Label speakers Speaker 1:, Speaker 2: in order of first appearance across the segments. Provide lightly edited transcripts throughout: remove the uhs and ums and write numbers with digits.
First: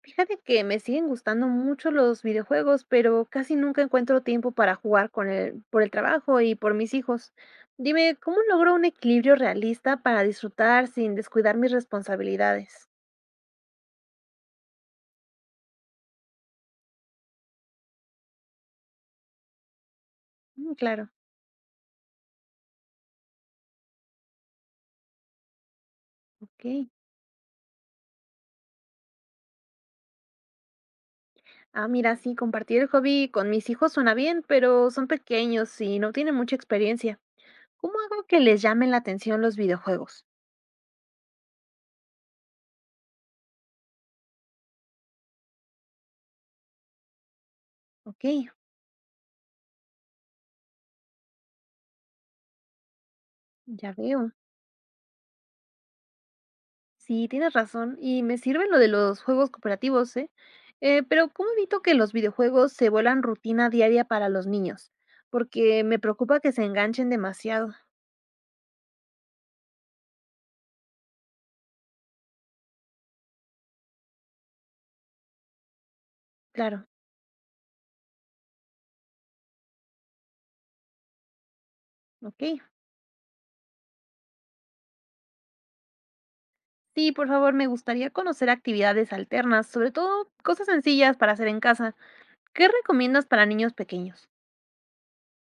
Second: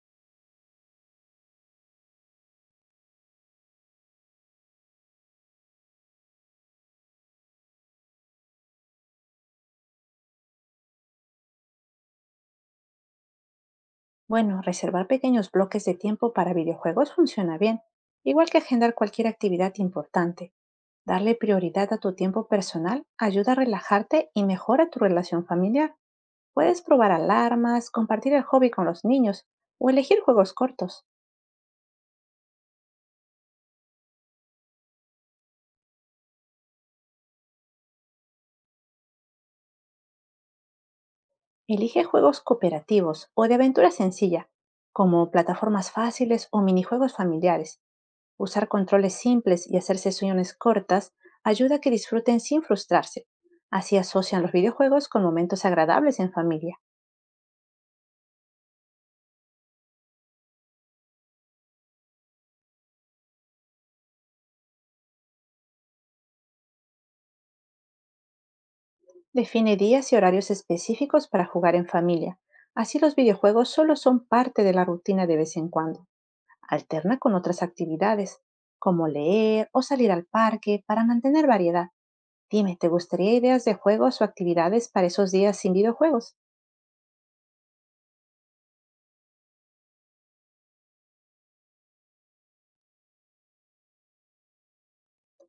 Speaker 1: Fíjate que me siguen gustando mucho los videojuegos, pero casi nunca encuentro tiempo para jugar con el, por el trabajo y por mis hijos. Dime, ¿cómo logro un equilibrio realista para disfrutar sin descuidar mis responsabilidades?
Speaker 2: Bueno, reservar pequeños bloques de tiempo para videojuegos funciona bien, igual que agendar cualquier actividad importante.
Speaker 1: Claro,
Speaker 2: Darle prioridad a tu tiempo personal ayuda a relajarte y mejora tu relación familiar.
Speaker 1: ok.
Speaker 2: Puedes probar alarmas, compartir el hobby con los niños o elegir juegos cortos.
Speaker 1: Ah, mira, sí, compartir el hobby con mis hijos suena bien, pero son pequeños y no tienen mucha experiencia. ¿Cómo hago que les llamen la atención los videojuegos?
Speaker 2: Elige juegos cooperativos o de aventura sencilla, como plataformas fáciles o minijuegos familiares.
Speaker 1: Ok,
Speaker 2: Usar controles simples y hacer sesiones cortas ayuda a que disfruten sin frustrarse.
Speaker 1: ya
Speaker 2: Así
Speaker 1: veo.
Speaker 2: asocian los videojuegos con momentos agradables en familia.
Speaker 1: Sí, tienes razón, y me sirven lo de los juegos cooperativos, ¿eh? Pero ¿cómo evito que los videojuegos se vuelan rutina diaria para los niños? Porque me preocupa que se enganchen demasiado.
Speaker 2: Define días y horarios específicos para jugar en familia. Así los videojuegos solo son parte de la rutina de vez en cuando.
Speaker 1: Claro,
Speaker 2: Alterna con otras actividades, como leer o salir al parque, para mantener variedad.
Speaker 1: ok.
Speaker 2: Dime, ¿te gustaría ideas de juegos o actividades para esos días sin videojuegos?
Speaker 1: Sí, por favor, me gustaría conocer actividades alternas, sobre todo cosas sencillas para hacer en casa. ¿Qué recomiendas para niños pequeños?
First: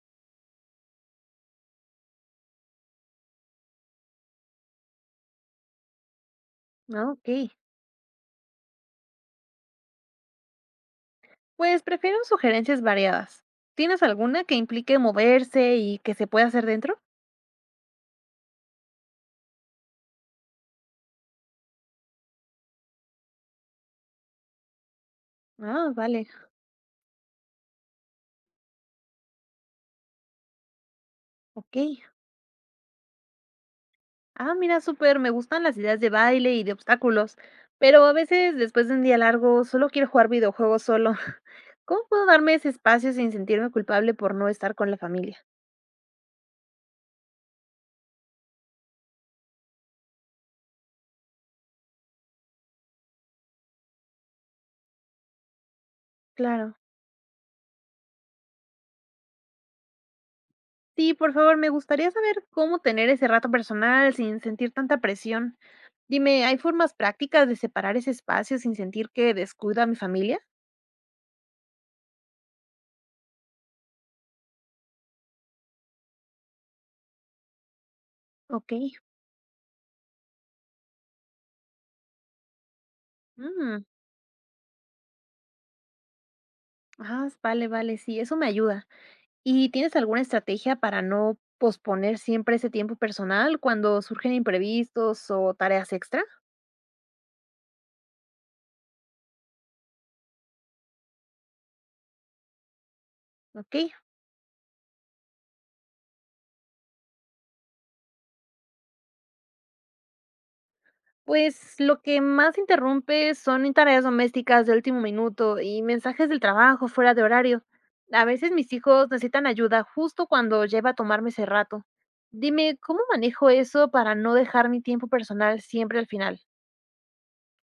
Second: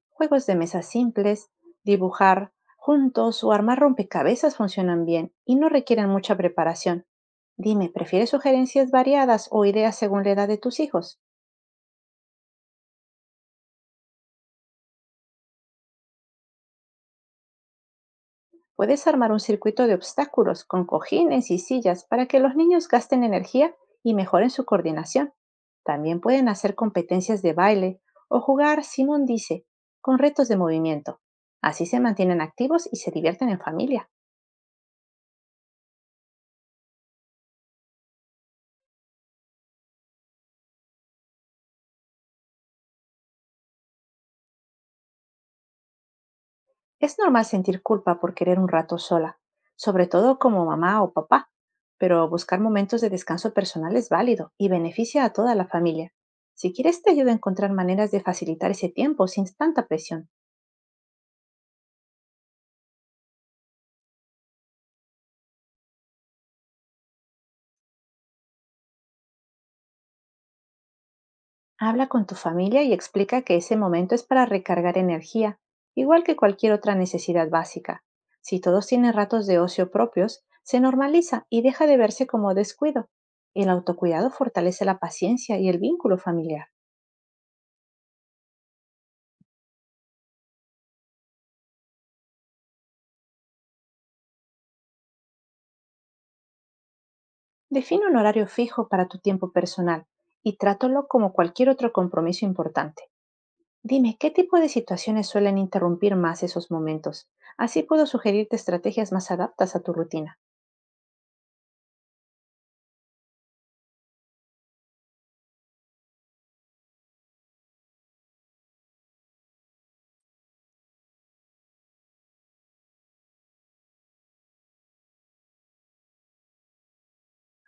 Speaker 2: Juegos de mesa simples, dibujar juntos o armar rompecabezas funcionan bien y no requieren mucha preparación.
Speaker 1: Ah, ok.
Speaker 2: Dime, ¿prefieres sugerencias variadas o ideas según la edad de tus hijos?
Speaker 1: Pues prefiero sugerencias variadas. ¿Tienes alguna que implique moverse y que se pueda hacer dentro?
Speaker 2: Puedes armar un circuito de obstáculos con cojines y sillas para que los niños gasten energía y mejoren su coordinación.
Speaker 1: Ah,
Speaker 2: También
Speaker 1: vale,
Speaker 2: pueden hacer competencias de baile o jugar, Simón dice, con retos de movimiento.
Speaker 1: ok.
Speaker 2: Así se mantienen activos y se divierten en familia.
Speaker 1: Ah, mira, súper, me gustan las ideas de baile y de obstáculos, pero a veces después de un día largo solo quiero jugar videojuegos solo. ¿Cómo puedo darme ese espacio sin sentirme culpable por no estar con la familia?
Speaker 2: Es normal sentir culpa por querer un rato sola, sobre todo como mamá o papá, pero buscar momentos de descanso personal es válido y beneficia a toda la familia. Si
Speaker 1: Claro.
Speaker 2: quieres te ayuda a encontrar maneras de facilitar ese tiempo sin tanta presión.
Speaker 1: Sí, por favor, me gustaría saber cómo tener ese rato personal sin sentir tanta presión. Dime, ¿hay formas prácticas de separar ese espacio sin sentir que descuido a mi familia?
Speaker 2: Habla con tu familia y explica que ese momento es para recargar energía, igual que cualquier otra necesidad básica. Si
Speaker 1: Ok.
Speaker 2: todos tienen ratos de ocio propios, se normaliza y deja de verse como descuido. El
Speaker 1: Mm,
Speaker 2: autocuidado fortalece la paciencia y el vínculo familiar.
Speaker 1: Ah, vale, vale, sí, eso me ayuda. ¿Y tienes alguna estrategia para no posponer siempre ese tiempo personal cuando surgen imprevistos o tareas extra?
Speaker 2: Define un horario fijo para tu tiempo personal y trátalo como cualquier otro compromiso importante.
Speaker 1: Ok,
Speaker 2: Dime, ¿qué tipo de situaciones suelen interrumpir más esos momentos? Así puedo sugerirte estrategias más adaptas a tu rutina.
Speaker 1: pues lo que más interrumpe son tareas domésticas de último minuto y mensajes del trabajo fuera de horario. A veces mis hijos necesitan ayuda justo cuando lleva a tomarme ese rato. Dime, ¿cómo manejo eso para no dejar mi tiempo personal siempre al final?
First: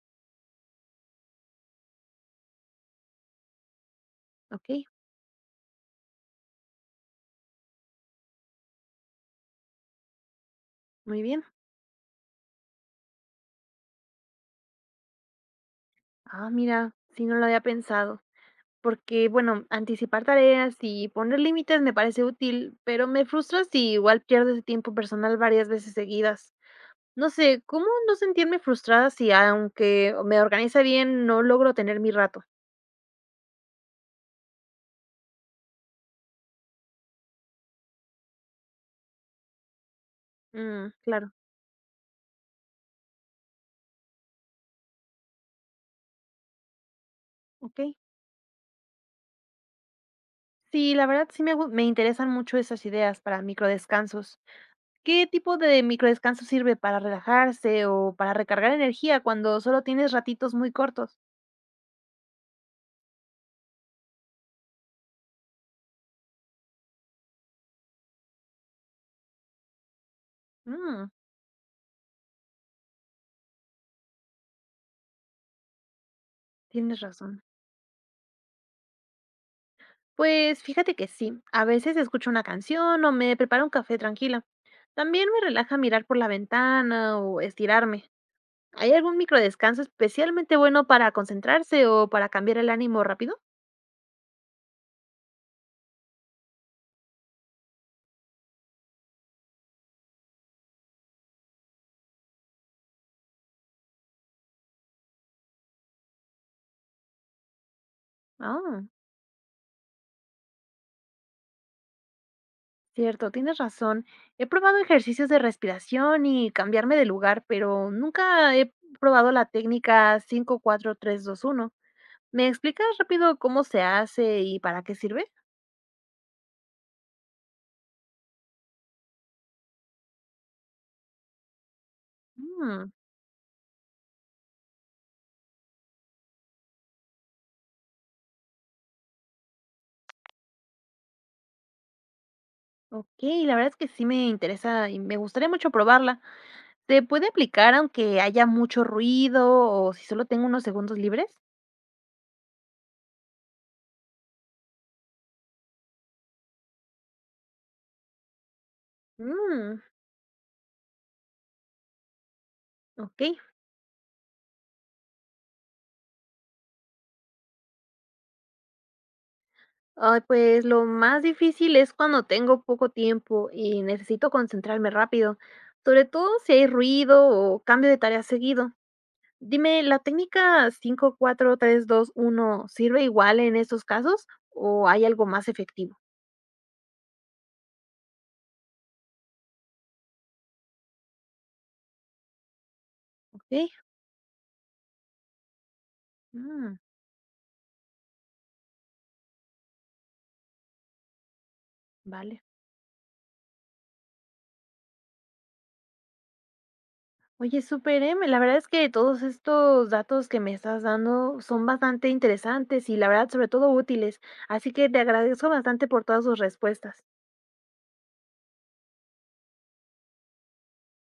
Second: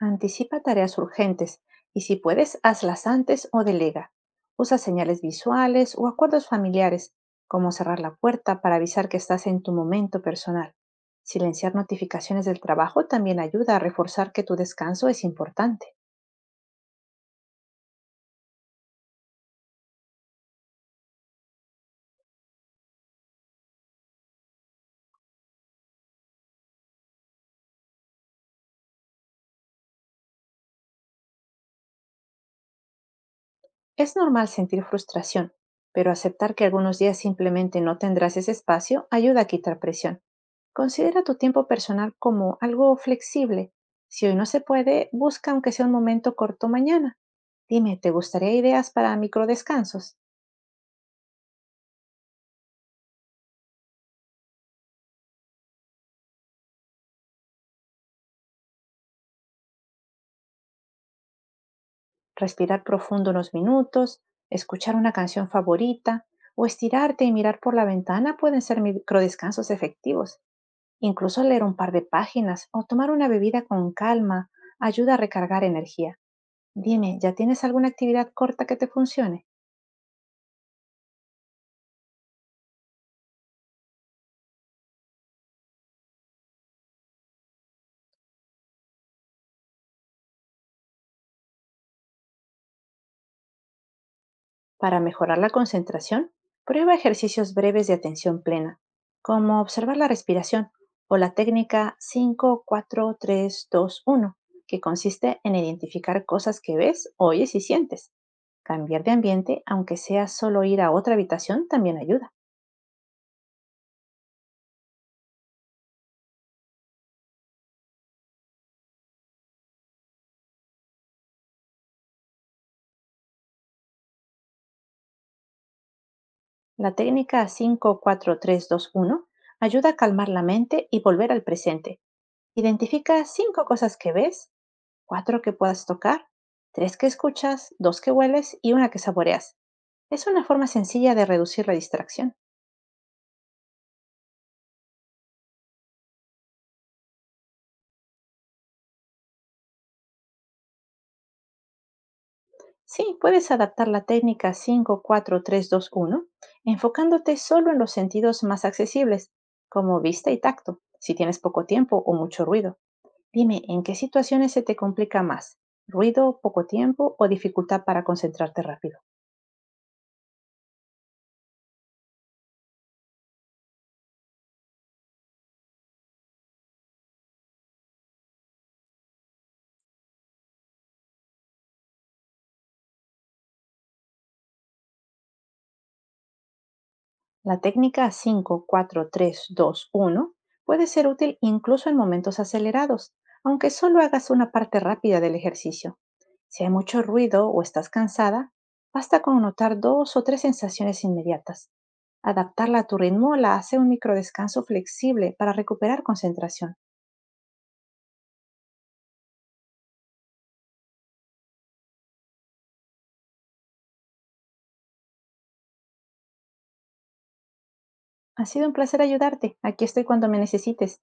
Speaker 2: Anticipa tareas urgentes y si puedes, hazlas antes o delega.
Speaker 1: Ok,
Speaker 2: Usa señales visuales o acuerdos familiares, como cerrar la puerta para avisar que estás en tu momento personal.
Speaker 1: muy bien.
Speaker 2: Silenciar notificaciones del trabajo también ayuda a reforzar que tu descanso es importante.
Speaker 1: Ah, mira, si no lo había pensado. Porque, bueno, anticipar tareas y poner límites me parece útil, pero me frustra si igual pierdo ese tiempo personal varias veces seguidas. No sé, ¿cómo no sentirme frustrada si aunque me organiza bien, no logro tener mi rato?
Speaker 2: Es normal sentir frustración, pero aceptar que algunos días simplemente no tendrás ese espacio ayuda a quitar presión. Considera
Speaker 1: Claro,
Speaker 2: tu tiempo personal como algo flexible. Si hoy no se puede, busca aunque sea un momento corto mañana.
Speaker 1: ok.
Speaker 2: Dime, ¿te gustaría ideas para microdescansos?
Speaker 1: Sí, la verdad sí me interesan mucho esas ideas para microdescansos. ¿Qué tipo de microdescanso sirve para relajarse o para recargar energía cuando solo tienes ratitos muy cortos?
Speaker 2: Respirar profundo unos minutos, escuchar una canción favorita o estirarte y mirar por la ventana pueden ser microdescansos efectivos.
Speaker 1: Mm,
Speaker 2: Incluso leer un par de páginas o tomar una bebida con calma ayuda a recargar energía.
Speaker 1: tienes
Speaker 2: Dime, ¿ya
Speaker 1: razón.
Speaker 2: tienes alguna actividad corta que te funcione?
Speaker 1: Pues fíjate que sí, a veces escucho una canción o me preparo un café tranquila. También me relaja mirar por la ventana o estirarme. ¿Hay algún microdescanso especialmente bueno para concentrarse o para cambiar el ánimo rápido?
Speaker 2: Para mejorar la concentración, prueba ejercicios breves de atención plena, como observar la respiración o la técnica 5, 4, 3, 2, 1, que consiste en identificar cosas que ves, oyes y sientes.
Speaker 1: Ah,
Speaker 2: Cambiar de ambiente, aunque sea solo ir a otra habitación, también ayuda.
Speaker 1: cierto, tienes razón. He probado ejercicios de respiración y cambiarme de lugar, pero nunca he probado la técnica 5-4-3-2-1. ¿Me explicas rápido cómo se hace y para qué sirve?
Speaker 2: La técnica 5, 4, 3, 2, 1 ayuda a calmar la mente y volver al presente.
Speaker 1: Mm.
Speaker 2: Identifica cinco cosas que ves, cuatro que puedas tocar, tres que escuchas, dos que hueles y una que saboreas. Es una forma sencilla de reducir la distracción.
Speaker 1: Okey, la verdad es que sí me interesa y me gustaría mucho probarla. ¿Se puede aplicar aunque haya mucho ruido o si solo tengo unos segundos libres?
Speaker 2: Sí, puedes adaptar la técnica cinco, cuatro, tres, dos, uno, enfocándote solo en los sentidos más accesibles,
Speaker 1: Mm,
Speaker 2: como vista y tacto, si tienes poco tiempo o mucho ruido.
Speaker 1: okey.
Speaker 2: Dime, ¿en qué situaciones se te complica más? ¿Ruido, poco tiempo o dificultad para concentrarte rápido?
Speaker 1: Ay, pues lo más difícil es cuando tengo poco tiempo y necesito concentrarme rápido, sobre todo si hay ruido o cambio de tarea seguido. Dime, ¿la técnica 5-4-3-2-1 sirve igual en esos casos o hay algo más efectivo?
Speaker 2: La técnica 5-4-3-2-1 puede ser útil incluso en momentos acelerados,
Speaker 1: Okey,
Speaker 2: aunque solo hagas una parte rápida del ejercicio. Si hay
Speaker 1: mm,
Speaker 2: mucho ruido o estás cansada, basta con notar dos o tres sensaciones inmediatas.
Speaker 1: vale.
Speaker 2: Adaptarla a tu ritmo la hace un microdescanso flexible para recuperar concentración.
Speaker 1: Oye, súper, ¿eh? La verdad es que todos estos datos que me estás dando son bastante interesantes y la verdad, sobre todo útiles. Así que te agradezco bastante por todas tus respuestas.
Speaker 2: Ha sido un placer ayudarte. Aquí estoy cuando me necesites.